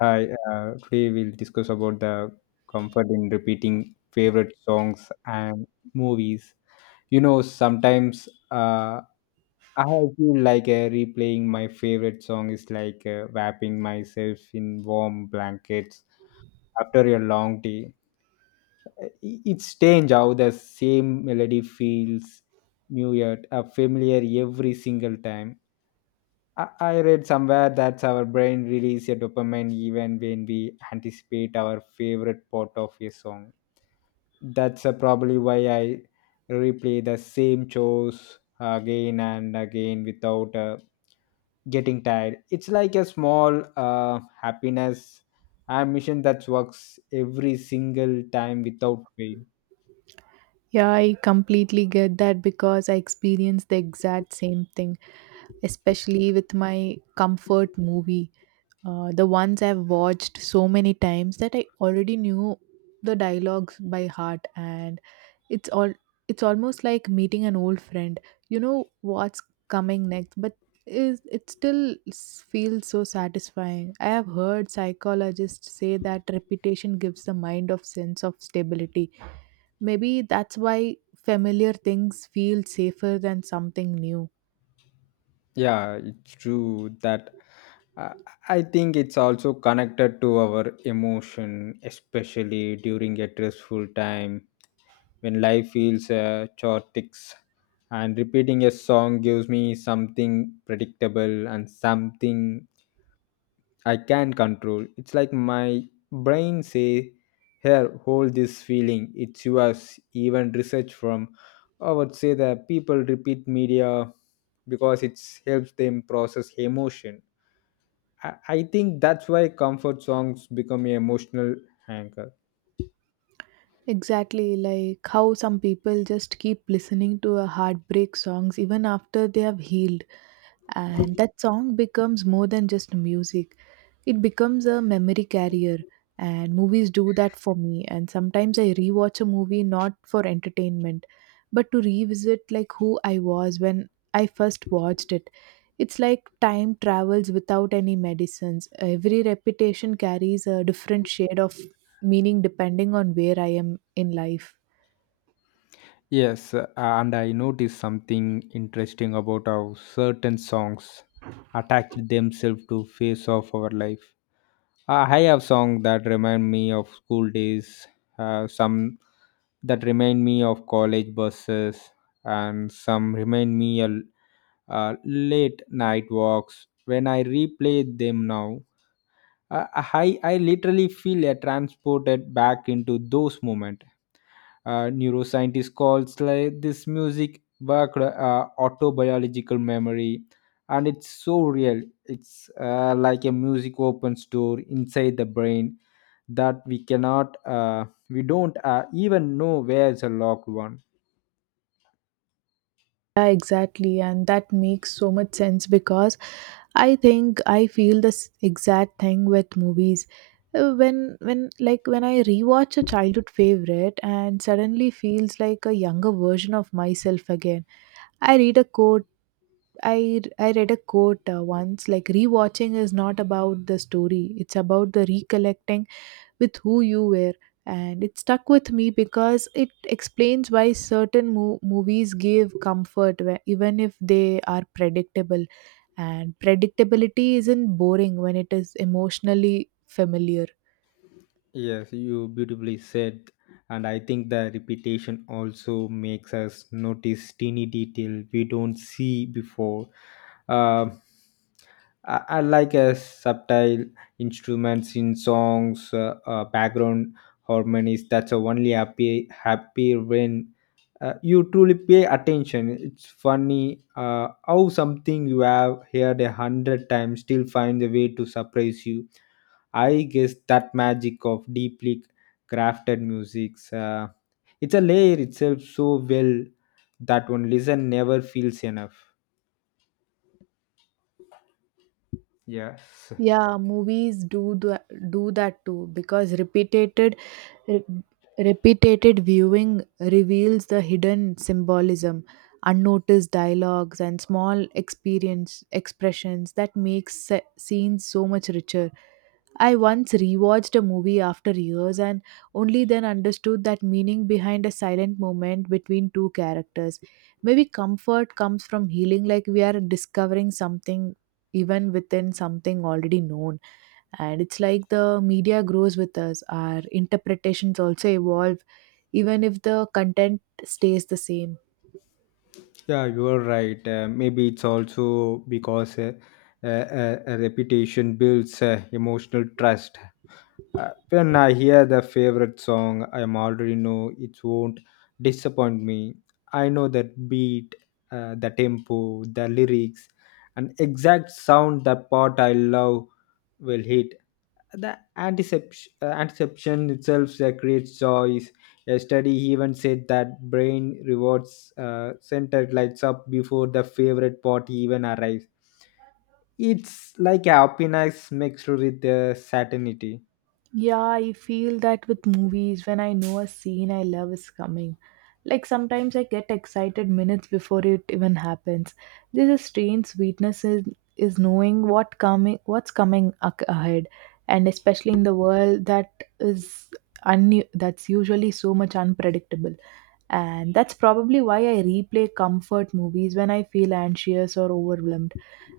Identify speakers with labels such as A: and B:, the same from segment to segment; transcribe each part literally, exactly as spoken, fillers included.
A: Hi, uh, today we'll discuss about the comfort in repeating favorite songs and movies. You know, sometimes uh, I feel like uh, replaying my favorite song is like uh, wrapping myself in warm blankets after a long day. Uh, i- It's strange how the same melody feels new yet uh, familiar every single time. I I read somewhere that our brain releases a dopamine even when we anticipate our favorite part of a song. That's uh, probably why I replay the same chores again and again without uh, getting tired. It's like a small uh, happiness ambition that works every single time without fail.
B: Yeah, I completely get that because I experienced the exact same thing, especially with my comfort movie. Uh, the ones I've watched so many times that I already knew the dialogues by heart, and it's all it's almost like meeting an old friend. You know what's coming next, but is it still s- feels so satisfying. I have heard psychologists say that repetition gives the mind of sense of stability. Maybe that's why familiar things feel safer than something new.
A: Yeah, it's true that uh, I think it's also connected to our emotion, especially during a stressful time when life feels uh, chaotic. And repeating a song gives me something predictable and something I can control. It's like my brain say, "Here, hold this feeling. It's yours." Even research from, I would say that people repeat media because it helps them process emotion. I, I think that's why comfort songs become an emotional anchor.
B: Exactly, like how some people just keep listening to a heartbreak songs even after they have healed. And that song becomes more than just music, it becomes a memory carrier, and movies do that for me. And sometimes I rewatch a movie not for entertainment, but to revisit like who I was when I first watched it. It's like time travels without any medicines. Every repetition carries a different shade of meaning depending on where I am in life.
A: Yes, uh, and I noticed something interesting about how certain songs attach themselves to phase of our life. Uh, I have songs that remind me of school days, uh, some that remind me of college buses, and some remind me of uh, late night walks. When I replay them now, uh, I, I literally feel uh, transported back into those moments. Uh, neuroscientists calls like this music work uh, autobiological memory, and it's so real. It's uh, like a music opens door inside the brain that we cannot, uh, we don't uh, even know where is a locked one.
B: Yeah, exactly, and that makes so much sense because I think I feel this exact thing with movies. Uh, When when like when I rewatch a childhood favorite and suddenly feels like a younger version of myself again. I read a quote. I I read a quote uh, once, like rewatching is not about the story. It's about the recollecting with who you were. And it stuck with me because it explains why certain mo- movies give comfort, wh- even if they are predictable, and predictability isn't boring when it is emotionally familiar.
A: Yes, you beautifully said. And I think the repetition also makes us notice teeny detail we don't see before. Uh, I, I like a subtle instruments in songs, uh, uh, background harmonies. That's a only happy happy when uh, you truly pay attention. It's funny uh, how something you have heard a hundred times still finds a way to surprise you. I guess that magic of deeply crafted music's uh, it's a layer itself so well that one listen never feels enough. Yes.
B: Yeah, movies do the, do that too, because repeated re- repeated viewing reveals the hidden symbolism, unnoticed dialogues and small experience expressions that makes se- scenes so much richer. I once rewatched a movie after years and only then understood that meaning behind a silent moment between two characters. Maybe comfort comes from healing, like we are discovering something even within something already known. And it's like the media grows with us, our interpretations also evolve, even if the content stays the same.
A: Yeah, you are right. Uh, maybe it's also because uh, uh, uh, a reputation builds uh, emotional trust. Uh, when I hear the favorite song, I am already know it won't disappoint me. I know that beat, uh, the tempo, the lyrics, and exact sound that part I love will hit. The anticipation, uh, anticipation itself that creates joy. A study even said that brain rewards uh, center lights up before the favorite part even arrives. It's like happiness mixed with uh, certainty.
B: Yeah, I feel that with movies when I know a scene I love is coming. Like sometimes I get excited minutes before it even happens. There's a strange sweetness in, is knowing what coming what's coming ac- ahead, and especially in the world that is un- that's usually so much unpredictable. And that's probably why I replay comfort movies when I feel anxious or overwhelmed.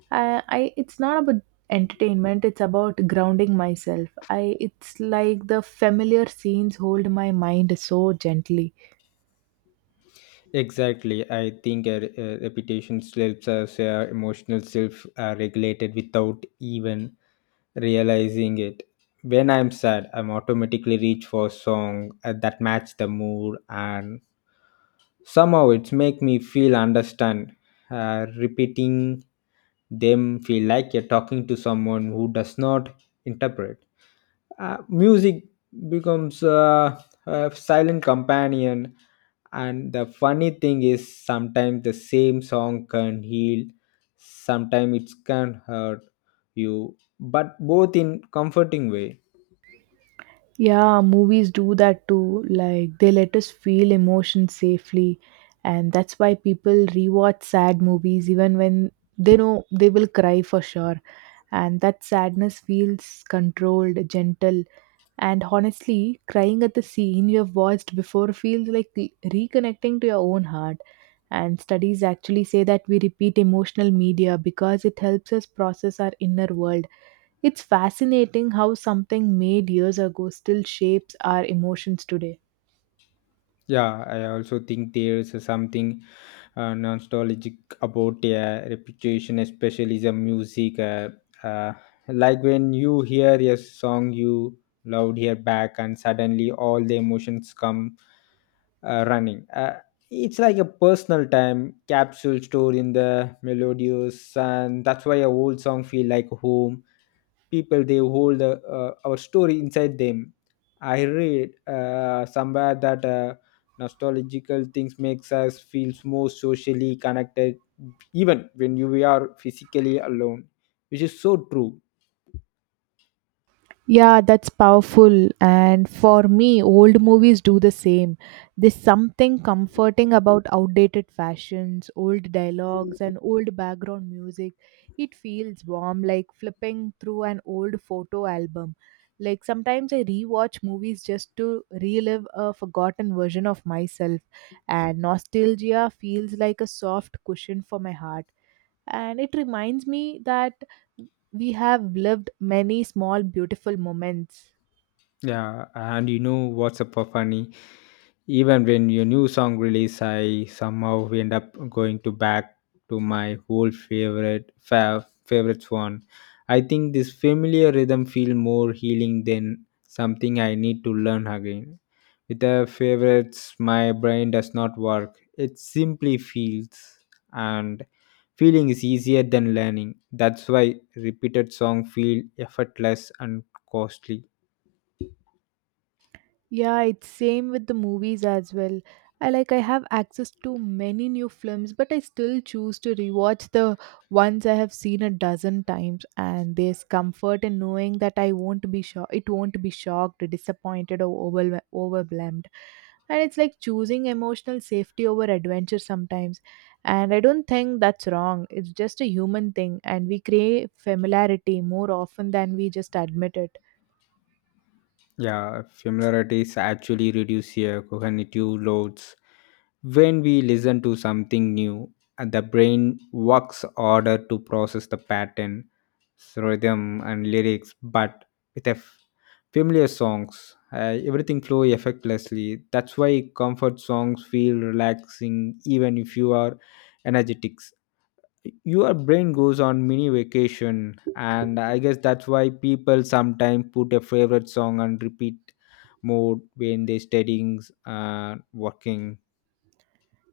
B: I, I it's not about entertainment, it's about grounding myself. I It's like the familiar scenes hold my mind so gently.
A: Exactly. I think a, a reputation helps us uh, emotional self uh, regulated without even realizing it. When I'm sad, I'm automatically reach for song uh, that match the mood and somehow it's make me feel understand. Uh, repeating them feel like you're talking to someone who does not interpret. Uh, music becomes uh, a silent companion, and the funny thing is sometimes the same song can heal, sometimes it can hurt you, but both in comforting way.
B: Yeah, movies do that too, like they let us feel emotions safely, and that's why people rewatch sad movies even when they know they will cry for sure, and that sadness feels controlled, gentle. And honestly, crying at the scene you have watched before feels like re- reconnecting to your own heart. And studies actually say that we repeat emotional media because it helps us process our inner world. It's fascinating how something made years ago still shapes our emotions today.
A: Yeah, I also think there's something uh, nostalgic about a reputation, especially the music. Uh, uh, like when you hear a song you loved here back, and suddenly all the emotions come uh, running. Uh, it's like a personal time capsule stored in the melodious, and that's why a old song feel like home. People they hold uh, uh, our story inside them. I read uh, somewhere that uh, nostalgical things makes us feel more socially connected, even when you we are physically alone, which is so true.
B: Yeah, that's powerful. And for me, old movies do the same. There's something comforting about outdated fashions, old dialogues, and old background music. It feels warm, like flipping through an old photo album. Like sometimes I rewatch movies just to relive a forgotten version of myself, and nostalgia feels like a soft cushion for my heart, and it reminds me that we have lived many small beautiful moments.
A: Yeah, and you know what's up for funny? Even when your new song release, I somehow end up going to back to my old favorite fav, favorites one. I think this familiar rhythm feel more healing than something I need to learn again. With the favorites, my brain does not work. It simply feels, and feeling is easier than learning. That's why repeated song feel effortless and costly.
B: Yeah, it's same with the movies as well. I like I have access to many new films, but I still choose to rewatch the ones I have seen a dozen times, and there's comfort in knowing that I won't be sho it won't be shocked, disappointed or overwhel- overwhelmed. And it's like choosing emotional safety over adventure sometimes. And I don't think that's wrong. It's just a human thing, and we crave familiarity more often than we just admit it.
A: Yeah, familiarities actually reduce your cognitive loads. When we listen to something new, uh, the brain works harder to process the pattern, rhythm, and lyrics. But with a f- familiar songs, uh, everything flow effortlessly. That's why comfort songs feel relaxing, even if you are energetic. Your brain goes on mini vacation, and I guess that's why people sometimes put a favorite song on repeat mode when they're studying and working.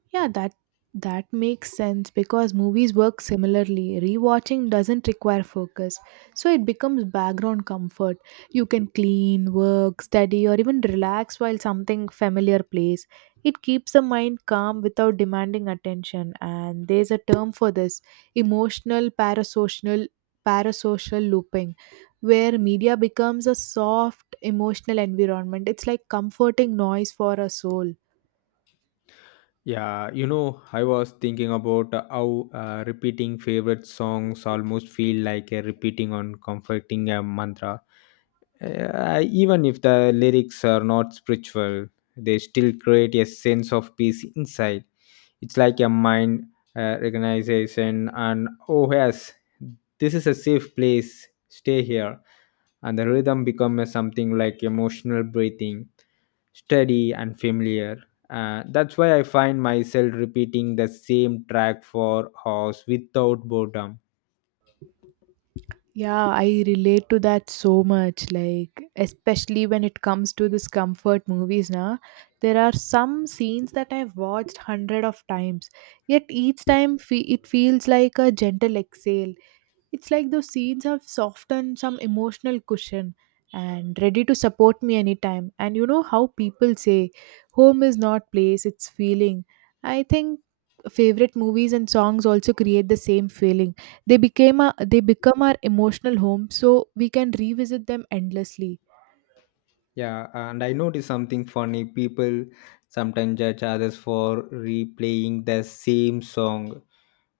B: Yeah, that that makes sense because movies work similarly. Rewatching doesn't require focus, so it becomes background comfort. You can clean, work, study, or even relax while something familiar plays. It keeps the mind calm without demanding attention, and there's a term for this: emotional parasocial parasocial looping, where media becomes a soft emotional environment. It's like comforting noise for a soul.
A: Yeah, you know I was thinking about uh, how uh, repeating favorite songs almost feel like a repeating on comforting a mantra. uh, even if the lyrics are not spiritual, they still create a sense of peace inside. It's like a mind uh, recognition and, oh yes, this is a safe place, stay here. And the rhythm becomes something like emotional breathing, steady and familiar. uh, that's why I find myself repeating the same track for hours without boredom.
B: Yeah, I relate to that so much. Like, especially when it comes to this comfort movies, now there are some scenes that I've watched hundred of times, yet each time fe- it feels like a gentle exhale. It's like those scenes have softened some emotional cushion and ready to support me anytime. And you know how people say, home is not place, it's feeling. I think favorite movies and songs also create the same feeling. They became a, they become our emotional home, so we can revisit them endlessly.
A: Yeah, and I notice something funny. People sometimes judge others for replaying the same song,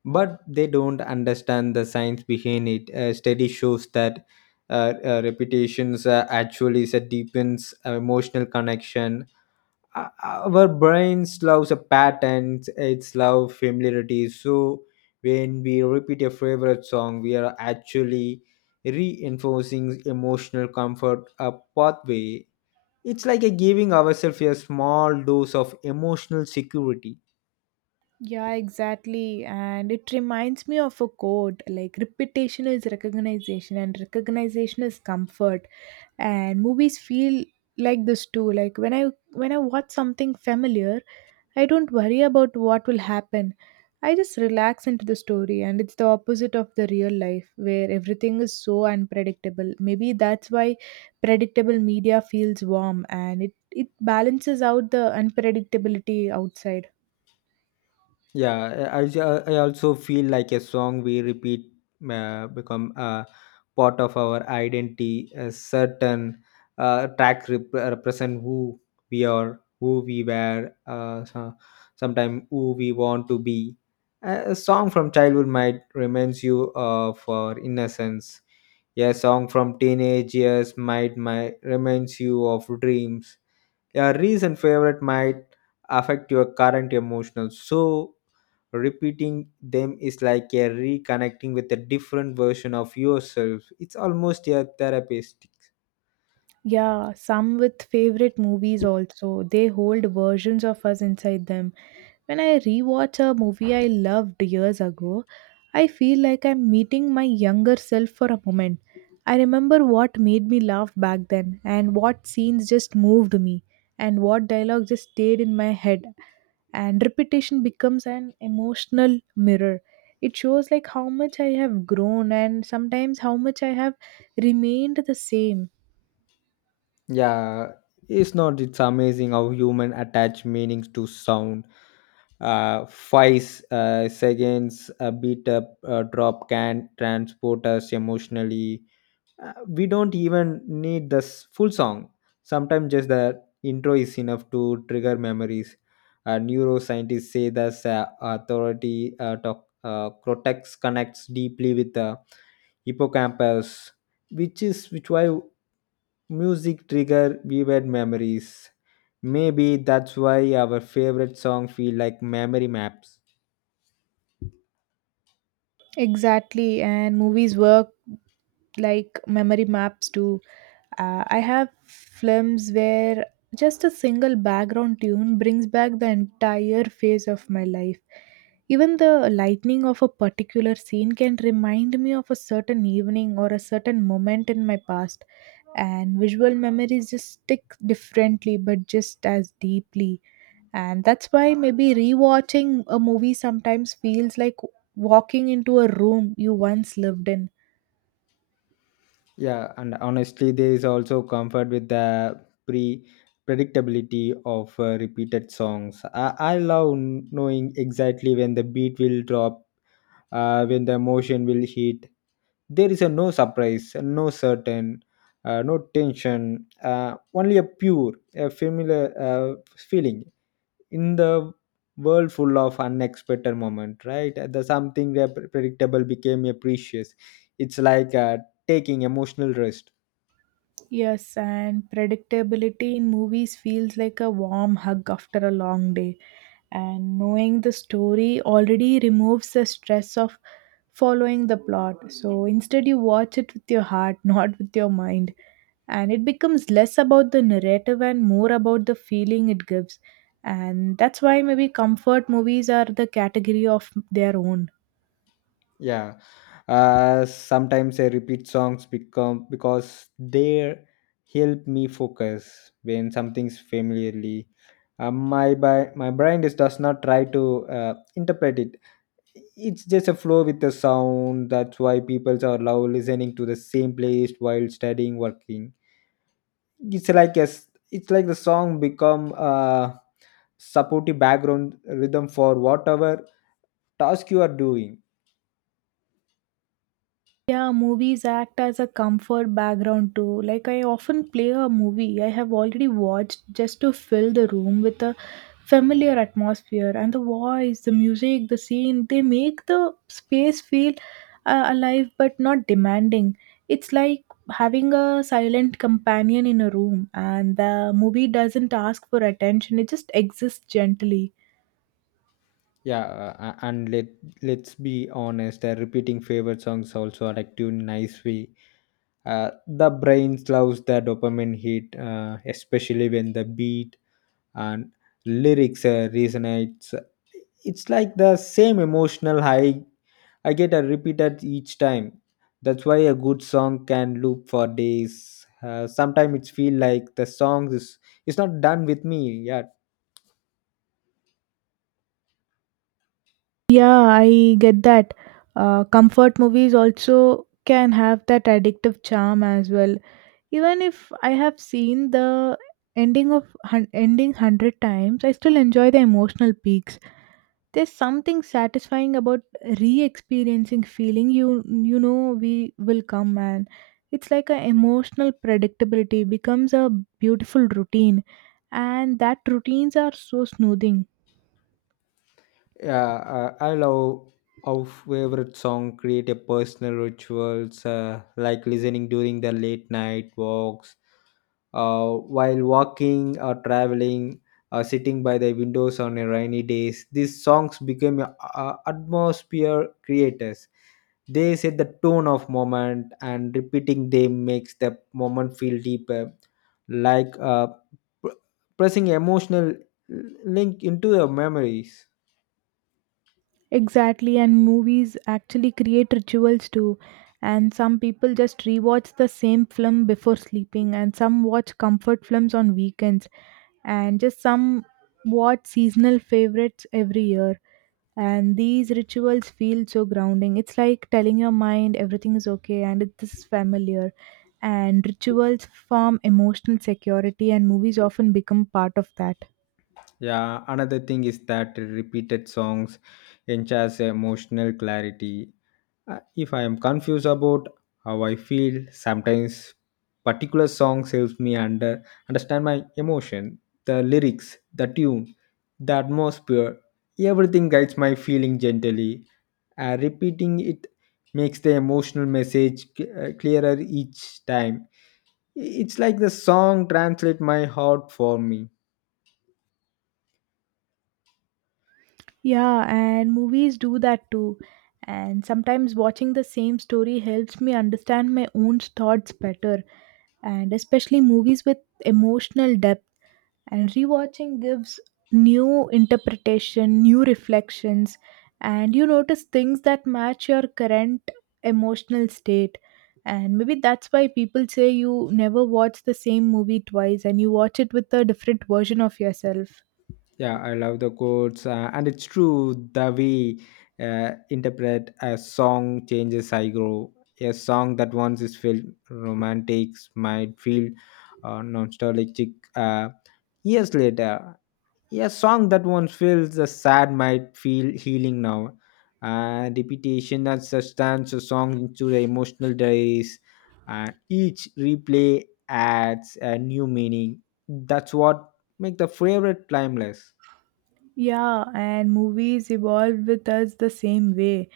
A: but they don't understand the science behind it. A study shows that uh, uh, repetitions uh, actually is a deepens uh, emotional connection. Uh, Our brains loves a patterns, it's love familiarity. So when we repeat a favorite song, we are actually reinforcing emotional comfort a pathway. It's like a giving ourselves a small dose of emotional security.
B: Yeah, exactly. And it reminds me of a quote, like, repetition is recognition, and recognition is comfort. And movies feel like this too. Like, when I when I watch something familiar, I don't worry about what will happen. I just relax into the story, and it's the opposite of the real life where everything is so unpredictable. Maybe that's why predictable media feels warm, and it, it balances out the unpredictability outside.
A: Yeah, I, I I also feel like a song we repeat uh, become a part of our identity. A certain uh, track rep- represent who we are, who we were, uh, so, sometimes who we want to be. A, a song from childhood might reminds you of our innocence. A song from teenage years might might reminds you of dreams. A recent favorite might affect your current emotional, so repeating them is like a reconnecting with a different version of yourself. It's almost a therapeutic.
B: Yeah, some with favorite movies also. They hold versions of us inside them. When I rewatch a movie I loved years ago, I feel like I'm meeting my younger self for a moment. I remember what made me laugh back then, and what scenes just moved me, and what dialogue just stayed in my head. And repetition becomes an emotional mirror. It shows like how much I have grown, and sometimes how much I have remained the same.
A: Yeah, it's not it's amazing how human attach meanings to sound. uh, five uh, seconds a beat up uh, drop can transport us emotionally. Uh, we don't even need the s- full song. Sometimes just the intro is enough to trigger memories. Uh, neuroscientists say the sa- authority uh, to- uh, cortex connects deeply with the hippocampus, which is which why music trigger vivid memories. Maybe that's why our favorite song feel like memory maps.
B: Exactly, and movies work like memory maps too. Uh, I have films where just a single background tune brings back the entire phase of my life. Even the lightning of a particular scene can remind me of a certain evening or a certain moment in my past, and visual memories just stick differently but just as deeply. And that's why maybe rewatching a movie sometimes feels like walking into a room you once lived in.
A: Yeah, and honestly, there is also comfort with the pre predictability of uh, repeated songs. I, I love n- knowing exactly when the beat will drop, uh, when the emotion will hit. There is a no surprise, no certain, uh, no tension, uh, only a pure, a familiar uh, feeling in the world full of unexpected moment. Right, the something that predictable became a precious. It's like uh, taking emotional rest.
B: Yes, and predictability in movies feels like a warm hug after a long day. And knowing the story already removes the stress of following the plot. So instead, you watch it with your heart, not with your mind. And it becomes less about the narrative and more about the feeling it gives. And that's why maybe comfort movies are the category of their own.
A: Yeah, uh sometimes I repeat songs become because they help me focus when something's familiarly. uh, my by my brain is, does not try to uh, interpret it. It's just a flow with the sound. That's why people are love listening to the same playlist while studying, working. It's like a s- it's like the song become a supportive background rhythm for whatever task you are doing.
B: Yeah, movies act as a comfort background too. Like I often play a movie I have already watched just to fill the room with a familiar atmosphere, and the voice, the music, the scene, they make the space feel uh, alive but not demanding. It's like having a silent companion in a room, and the movie doesn't ask for attention. It just exists gently.
A: Yeah, uh, uh, and let let's be honest. Uh, repeating favorite songs also addictive in nice way. Uh, the brain loves the dopamine hit, uh, especially when the beat and lyrics uh, resonates. It's like the same emotional high I get a repeated each time. That's why a good song can loop for days. Uh, sometimes it feel like the song is it's not done with me. Yeah,
B: Yeah, I get that. Uh, comfort movies also can have that addictive charm as well. Even if I have seen the ending of hun- ending hundred times, I still enjoy the emotional peaks. There's something satisfying about re-experiencing feeling you you know we will come, man. It's like a emotional predictability becomes a beautiful routine, and that routines are so soothing.
A: yeah, uh, I love how favorite song create a personal rituals uh, like listening during the late night walks, uh, while walking or traveling, or sitting by the windows on a rainy days. These songs became a, a atmosphere creators. They set the tone of moment, and repeating them makes the moment feel deeper, like uh, pr- pressing emotional link into the memories.
B: Exactly, and movies actually create rituals too. And some people just rewatch the same film before sleeping, and some watch comfort films on weekends, and just some watch seasonal favorites every year. And these rituals feel so grounding. It's like telling your mind everything is okay and it is familiar. And rituals form emotional security, and movies often become part of that.
A: Yeah, another thing is that repeated songs enhance emotional clarity. Uh, If I am confused about how I feel, sometimes particular songs helps me under understand my emotion, the lyrics, the tune, the atmosphere. Everything guides my feeling gently. Uh, repeating it makes the emotional message c- uh, clearer each time. I- It's like the song translate my heart for me.
B: Yeah, and movies do that too. And sometimes watching the same story helps me understand my own thoughts better, and especially movies with emotional depth. And rewatching gives new interpretation, new reflections, and you notice things that match your current emotional state. And maybe that's why people say you never watch the same movie twice, and you watch it with a different version of yourself.
A: Yeah, I love the quotes, uh, and it's true the way uh, interpret a song changes. I grow a song that once is felt romantic might feel uh, nostalgic uh, years later. A song that once feels uh, sad might feel healing now. Uh, repetition that sustains a song into the emotional diaries, and each replay adds a new meaning. That's what makes the favorite timeless.
B: Yeah, and movies evolve with us the same way.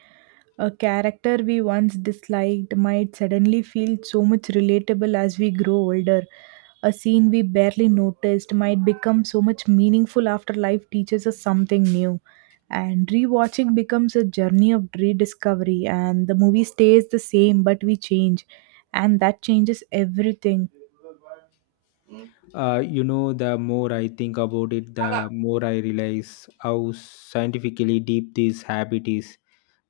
B: A character we once disliked might suddenly feel so much relatable as we grow older. A scene we barely noticed might become so much meaningful after life teaches us something new. And rewatching becomes a journey of rediscovery, and the movie stays the same, but we change. And that changes everything.
A: Uh, you know, the more I think about it, the more I realize how scientifically deep this habit is.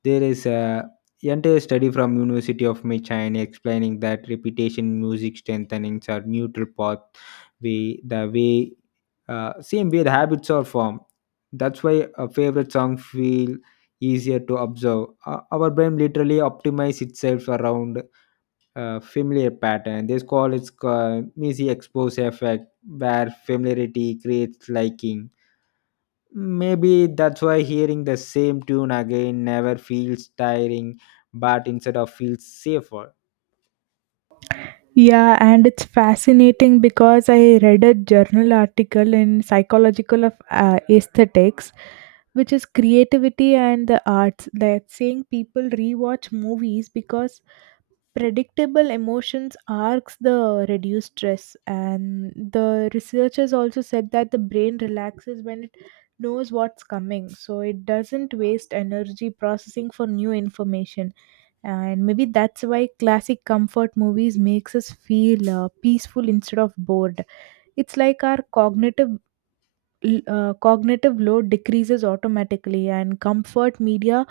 A: There is a entire study from University of Michigan explaining that repetition, music strengthenings are neutral path way, the way, uh, same way the habits are formed. That's why a favorite song feel easier to observe. Uh, our brain literally optimizes itself around uh, familiar pattern. This call is uh, Missy exposure effect, where familiarity creates liking. Maybe that's why hearing the same tune again never feels tiring, but instead of feels safer.
B: Yeah, and it's fascinating because I read a journal article in Psychological of uh, Aesthetics, which is creativity and the arts. That saying people rewatch movies because predictable emotions arcs the reduced stress, and the researchers also said that the brain relaxes when it knows what's coming, so it doesn't waste energy processing for new information. And maybe that's why classic comfort movies makes us feel uh, peaceful instead of bored. It's like our cognitive uh, cognitive load decreases automatically, and comfort media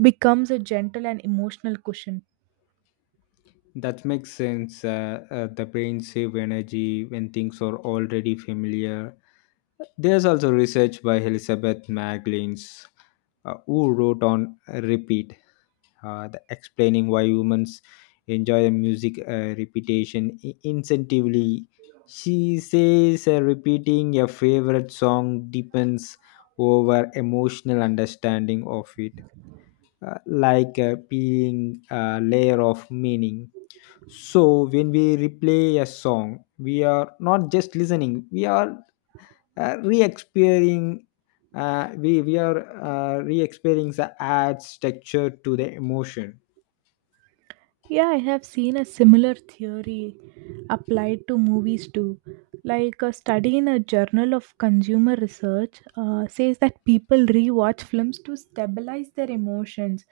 B: becomes a gentle and emotional cushion.
A: That makes sense. Uh, uh, the brain save energy when things are already familiar. There's also research by Elizabeth Maglins, uh, who wrote on repeat uh, the explaining why humans enjoy the music uh, repetition i- incentively. She says uh, repeating a favorite song deepens over emotional understanding of it, uh, like uh, peeling a layer of meaning. So when we replay a song, we are not just listening; we are uh, re-experiencing. Uh, we we are uh, re-experiencing the adds texture to the emotion.
B: Yeah, I have seen a similar theory applied to movies too. Like a study in a journal of consumer research uh, says that people rewatch films to stabilize their emotions,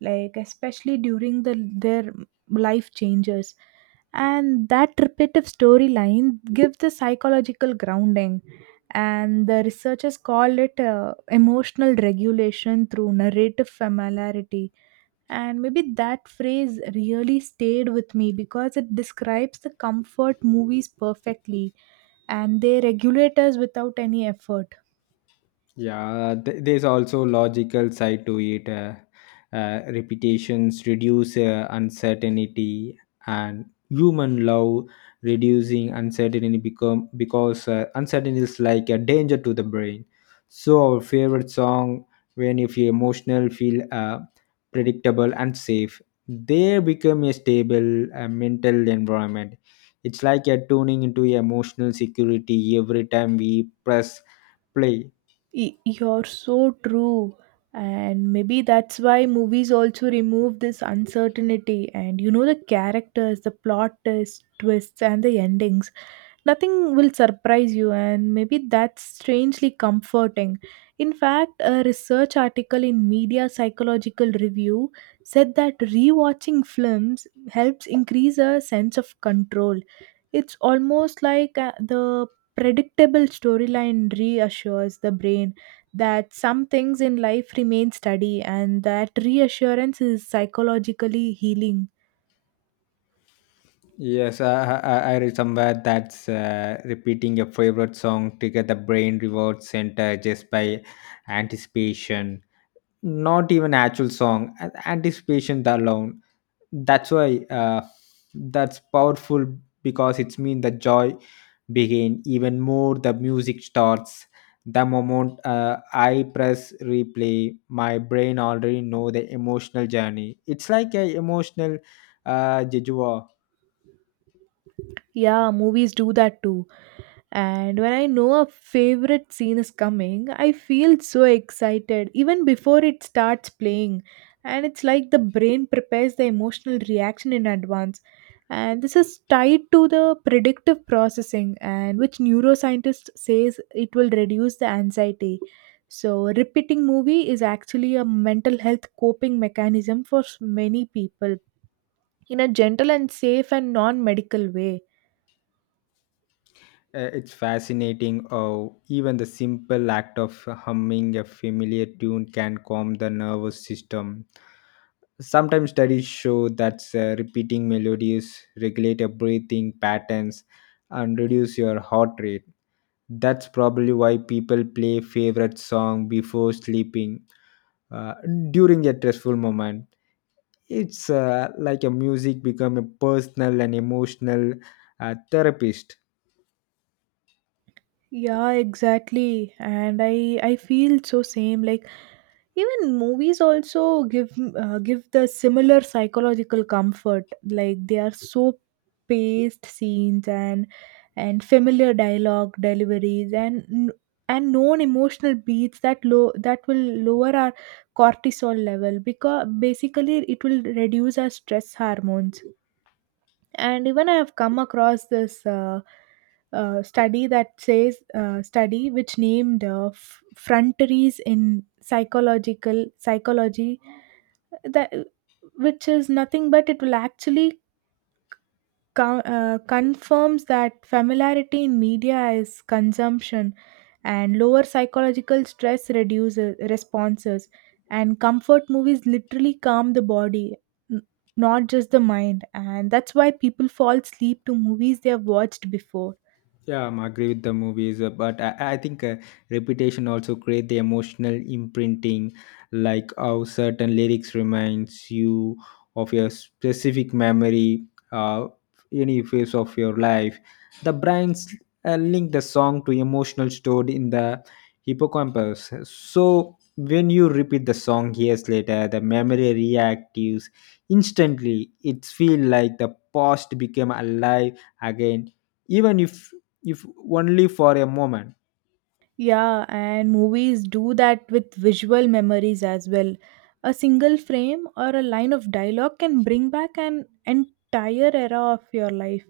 B: like especially during the their life changes. And that repetitive storyline gives the psychological grounding. And the researchers call it uh, emotional regulation through narrative familiarity, and maybe that phrase really stayed with me because it describes the comfort movies perfectly, and they regulate us without any effort.
A: Yeah, th- there's also logical side to it. Uh, uh, repetitions reduce uh, uncertainty, and human love reducing uncertainty become because uh, uncertainty is like a danger to the brain. So our favorite song, when if you emotional, feel uh, predictable and safe, they become a stable uh, mental environment. It's like you're tuning into emotional security every time we press play.
B: Y- You're so true. And maybe that's why movies also remove this uncertainty. And you know the characters, the plot twist- twists, and the endings. Nothing will surprise you, and maybe that's strangely comforting. In fact, a research article in Media Psychological Review said that rewatching films helps increase a sense of control. It's almost like uh, the predictable storyline reassures the brain that some things in life remain steady, and that reassurance is psychologically healing.
A: Yes, I, I, I I read somewhere that's uh, repeating your favorite song trigger the brain reward center just by anticipation. Not even actual song, a- anticipation alone. That's why uh, that's powerful because it's mean the joy begin even more the music starts. The moment uh, I press replay, my brain already know the emotional journey. It's like a emotional uh, jejua.
B: Yeah, movies do that too. And when I know a favorite scene is coming, I feel so excited even before it starts playing. And it's like the brain prepares the emotional reaction in advance. And this is tied to the predictive processing, and which neuroscientist says it will reduce the anxiety. So, repeating movie is actually a mental health coping mechanism for s- many people, in a gentle and safe and non medical way.
A: Uh, It's fascinating. Oh, even the simple act of humming a familiar tune can calm the nervous system. Sometimes studies show that uh, repeating melodies regulate your breathing patterns and reduce your heart rate. That's probably why people play favorite song before sleeping uh, during a stressful moment. It's uh, like a music become a personal and emotional uh, therapist.
B: Yeah, exactly. And I I feel so same. Like even movies also give uh, give the similar psychological comfort. Like they are so paced scenes, and and familiar dialogue deliveries, and n- and known emotional beats that low that will lower our cortisol level, because basically it will reduce our stress hormones. And even I have come across this uh, uh, study that says, uh, study which named uh, f- frontaries in psychological psychology, that which is nothing but it will actually co- uh, confirms that familiarity in media is consumption, and lower psychological stress reduces responses, and comfort movies literally calm the body, n- not just the mind. And that's why people fall asleep to movies they have watched before.
A: Yeah, I agree with the movies, uh, but I, I think uh, repetition also create the emotional imprinting, like how certain lyrics reminds you of your specific memory, uh, any phase of your life. The brains uh, link the song to emotional stored in the hippocampus. So when you repeat the song years later, the memory reactives instantly. It feel like the past became alive again even if if only for a moment.
B: Yeah, and movies do that with visual memories as well. A single frame or a line of dialogue can bring back an entire era of your life.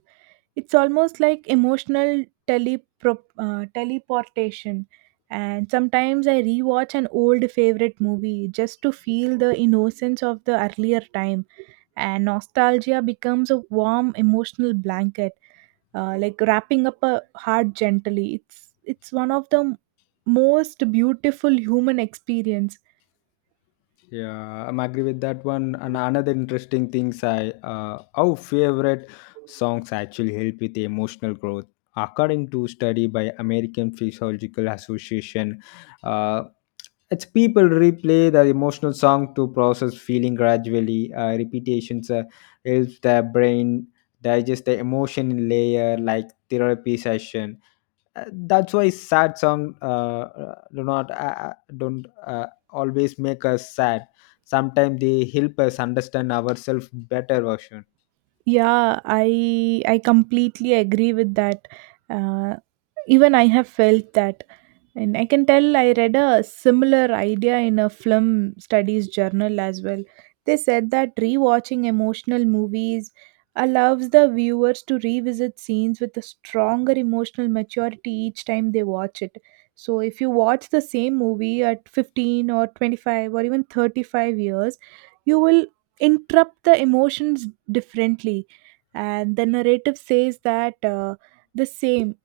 B: It's almost like emotional telepro- uh, teleportation. And sometimes I rewatch an old favorite movie just to feel the innocence of the earlier time, and nostalgia becomes a warm emotional blanket, uh, like wrapping up a heart gently. It's it's one of the most beautiful human experience.
A: Yeah, I'm agree with that one and another interesting things I uh, our favorite songs actually help with emotional growth according to study by American Physiological Association. uh, it's people replay the emotional song to process feeling gradually. Uh, repetitions uh, helps the brain digest the emotion in layer like therapy session. Uh, that's why sad song uh, uh, do not uh, don't uh, always make us sad. Sometimes they help us understand ourselves better version.
B: Yeah, i i completely agree with that. uh, Even I have felt that. And I can tell I read a similar idea in a film studies journal as well. They said that rewatching emotional movies allows the viewers to revisit scenes with a stronger emotional maturity each time they watch it. So if you watch the same movie at fifteen or twenty-five or even thirty-five years, you will interrupt the emotions differently. And the narrative says that, uh, the same,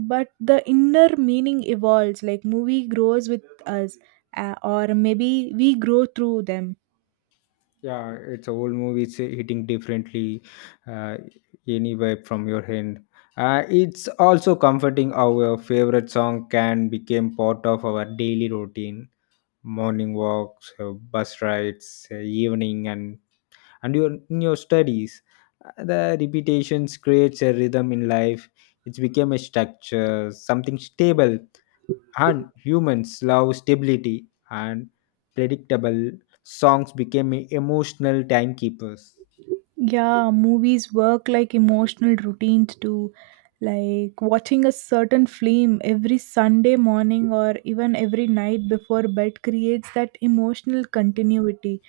B: but the inner meaning evolves, like movie grows with us, uh, or maybe we grow through them.
A: Yeah, it's a whole movie. It's hitting differently. Uh, any vibe from your hand. Uh, it's also comforting how our favorite song can become part of our daily routine, morning walks, uh, bus rides, uh, evening and and your in your studies. Uh, the repetitions creates a rhythm in life. It's become a structure, something stable, and humans love stability, and predictable songs became emotional timekeepers.
B: Yeah, movies work like emotional routines too, like watching a certain film every Sunday morning or even every night before bed creates that emotional continuity,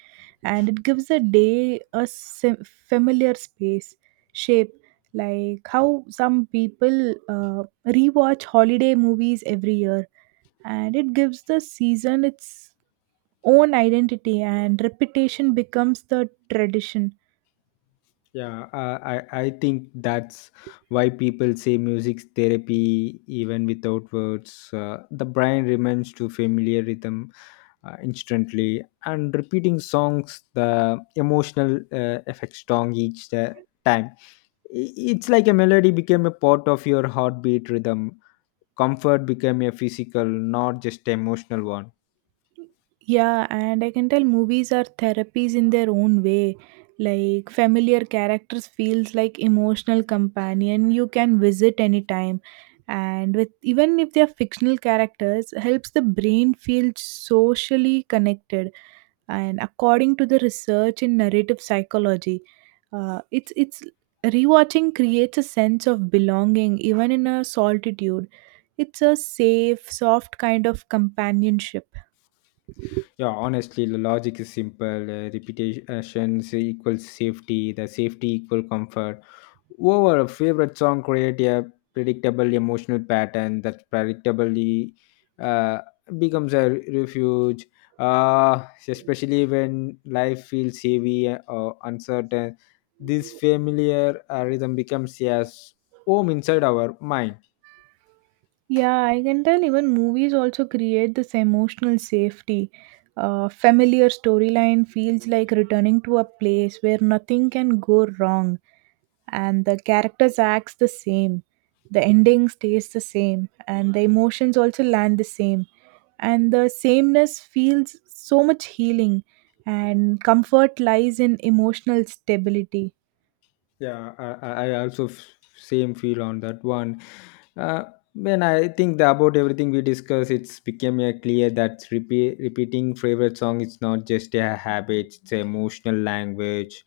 B: and it gives a day a sim- familiar space shape. Like how some people uh, rewatch holiday movies every year, and it gives the season its own identity, and reputation becomes the tradition.
A: Yeah, uh, i i think that's why people say music therapy even without words. uh, the brain remains to familiar rhythm uh, instantly and repeating songs the emotional uh, effect strong each uh, time. I- it's like a melody became a part of your heartbeat rhythm. Comfort became a physical not just emotional one.
B: Yeah, and I can tell movies are therapies in their own way. Like familiar characters feels like emotional companion you can visit anytime, and with even if they are fictional characters helps the brain feel socially connected. And according to the research in narrative psychology, Uh, it's it's rewatching creates a sense of belonging even in a solitude. It's a safe, soft kind of companionship.
A: Yeah, honestly the logic is simple. Uh, repetition equals safety, the safety equal comfort. Over a favorite song create a predictable emotional pattern that predictably uh, becomes a refuge, uh, especially when life feels heavy or uncertain. This familiar uh, rhythm becomes a s- home inside our mind.
B: Yeah, I can tell even movies also create this emotional safety. Uh, familiar storyline feels like returning to a place where nothing can go wrong, and the characters acts the same. The ending stays the same, and the emotions also land the same. And the sameness feels so much healing, and comfort lies in emotional stability.
A: Yeah, i, I I also f- same feel on that one. uh, when i think the, about everything we discuss it's became uh, clear that repeat, repeating favorite song is not just a habit. It's an emotional language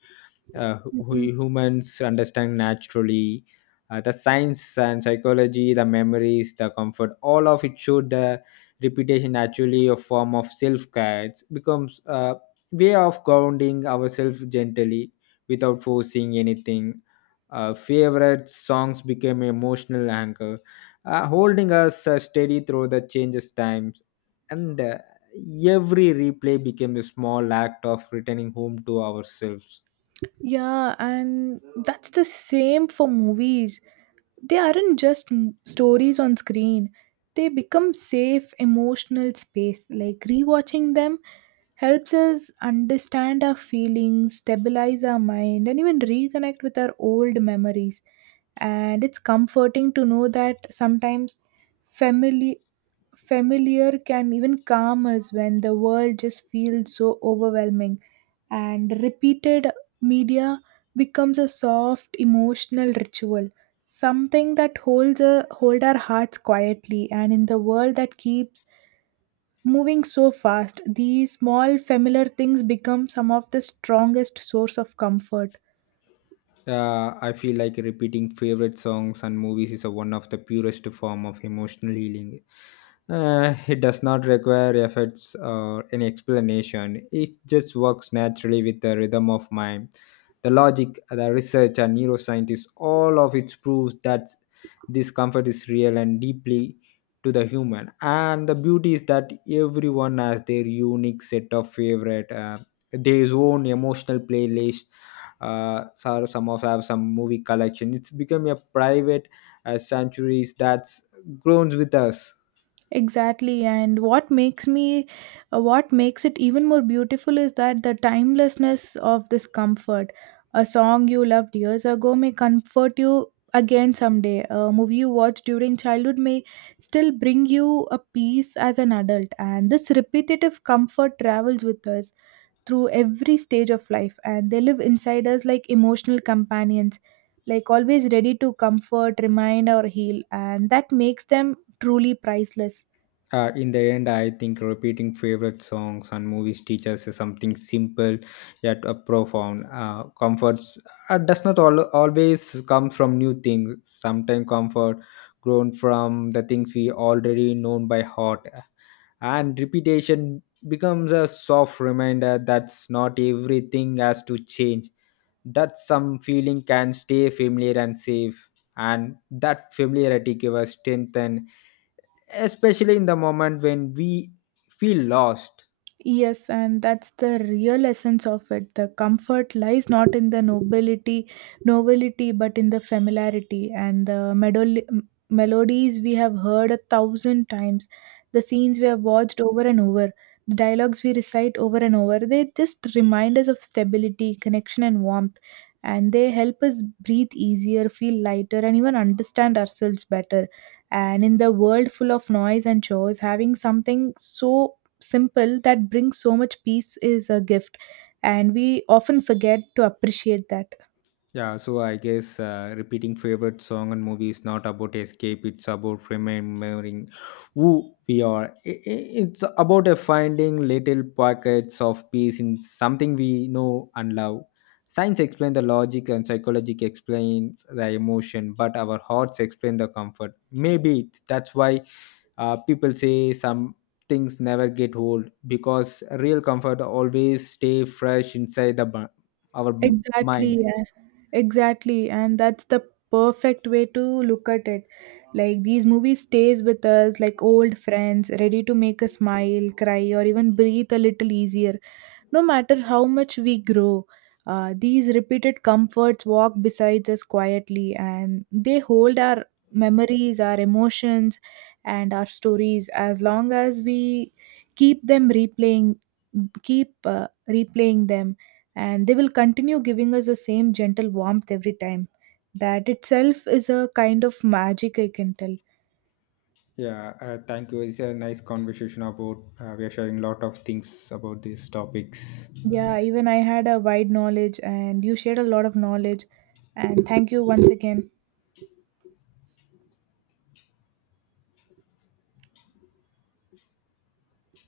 A: uh, hu-
B: Mhm.
A: humans understand naturally. Uh, the science and psychology, the memories, the comfort, all of it showed the repetition actually a form of self-care. It becomes a way of grounding ourselves gently without forcing anything. Uh, favorite songs became emotional anchor, uh, holding us uh, steady through the changes times. And uh, every replay became a small act of returning home to ourselves.
B: Yeah, and that's the same for movies. They aren't just m- stories on screen. They become safe emotional space. Like rewatching them helps us understand our feelings, stabilize our mind, and even reconnect with our old memories. And it's comforting to know that sometimes family familiar can even calm us when the world just feels so overwhelming, and repeated media becomes a soft emotional ritual, something that holds a, hold our hearts quietly. And in the world that keeps moving so fast, these small familiar things become some of the strongest source of comfort.
A: Uh, I feel like repeating favorite songs and movies is a, one of the purest form of emotional healing. Uh, it does not require efforts or any explanation. It just works naturally with the rhythm of mind. The logic, the research, and neuroscientists, all of it proves that this comfort is real and deeply to the human. And the beauty is that everyone has their unique set of favorite, uh, their own emotional playlist. Uh, so some of have some movie collection. It's become a private uh, sanctuary that's grown with us.
B: Exactly, and what makes me, uh, what makes it even more beautiful is that the timelessness of this comfort. A song you loved years ago may comfort you again someday. A movie you watched during childhood may still bring you a peace as an adult. And this repetitive comfort travels with us through every stage of life, and they live inside us like emotional companions, like always ready to comfort, remind, or heal. And that makes them truly priceless.
A: Uh, in the end I think repeating favorite songs and movies teaches us something simple yet uh, profound. Uh, comforts uh, does not al- always come from new things. Sometimes comfort grown from the things we already known by heart, and repetition becomes a soft reminder that's not everything has to change, that some feeling can stay familiar and safe, and that familiarity gives us strength and especially in the moment when we feel lost.
B: Yes, and that's the real essence of it. The comfort lies not in the nobility, novelty, but in the familiarity, and the medol- m- melodies we have heard a thousand times, the scenes we have watched over and over, the dialogues we recite over and over. They just remind us of stability, connection, and warmth, and they help us breathe easier, feel lighter, and even understand ourselves better. And in the world full of noise and chores, having something so simple that brings so much peace is a gift, and we often forget to appreciate that.
A: Yeah, so I guess uh, repeating favorite song and movie is not about escape. It's about remembering who we are. I- i- It's about uh, finding little pockets of peace in something we know and love. Science explains the logic and psychology explains the emotion, but our hearts explain the comfort. Maybe that's why uh, people say some things never get old because real comfort always stay fresh inside the bu- our mind.
B: Exactly, yeah. Exactly, and that's the perfect way to look at it. Like these movies stays with us like old friends, ready to make us smile, cry, or even breathe a little easier. No matter how much we grow, uh, these repeated comforts walk beside us quietly, and they hold our memories, our emotions, and our stories. As long as we keep them replaying, keep uh, replaying them, and they will continue giving us the same gentle warmth every time. That itself is a kind of magic, I can tell.
A: Yeah, uh, thank you. It's a nice conversation about. Uh, we are sharing a lot of things about these topics.
B: Yeah, even I had a wide knowledge, and you shared a lot of knowledge. And thank you once again.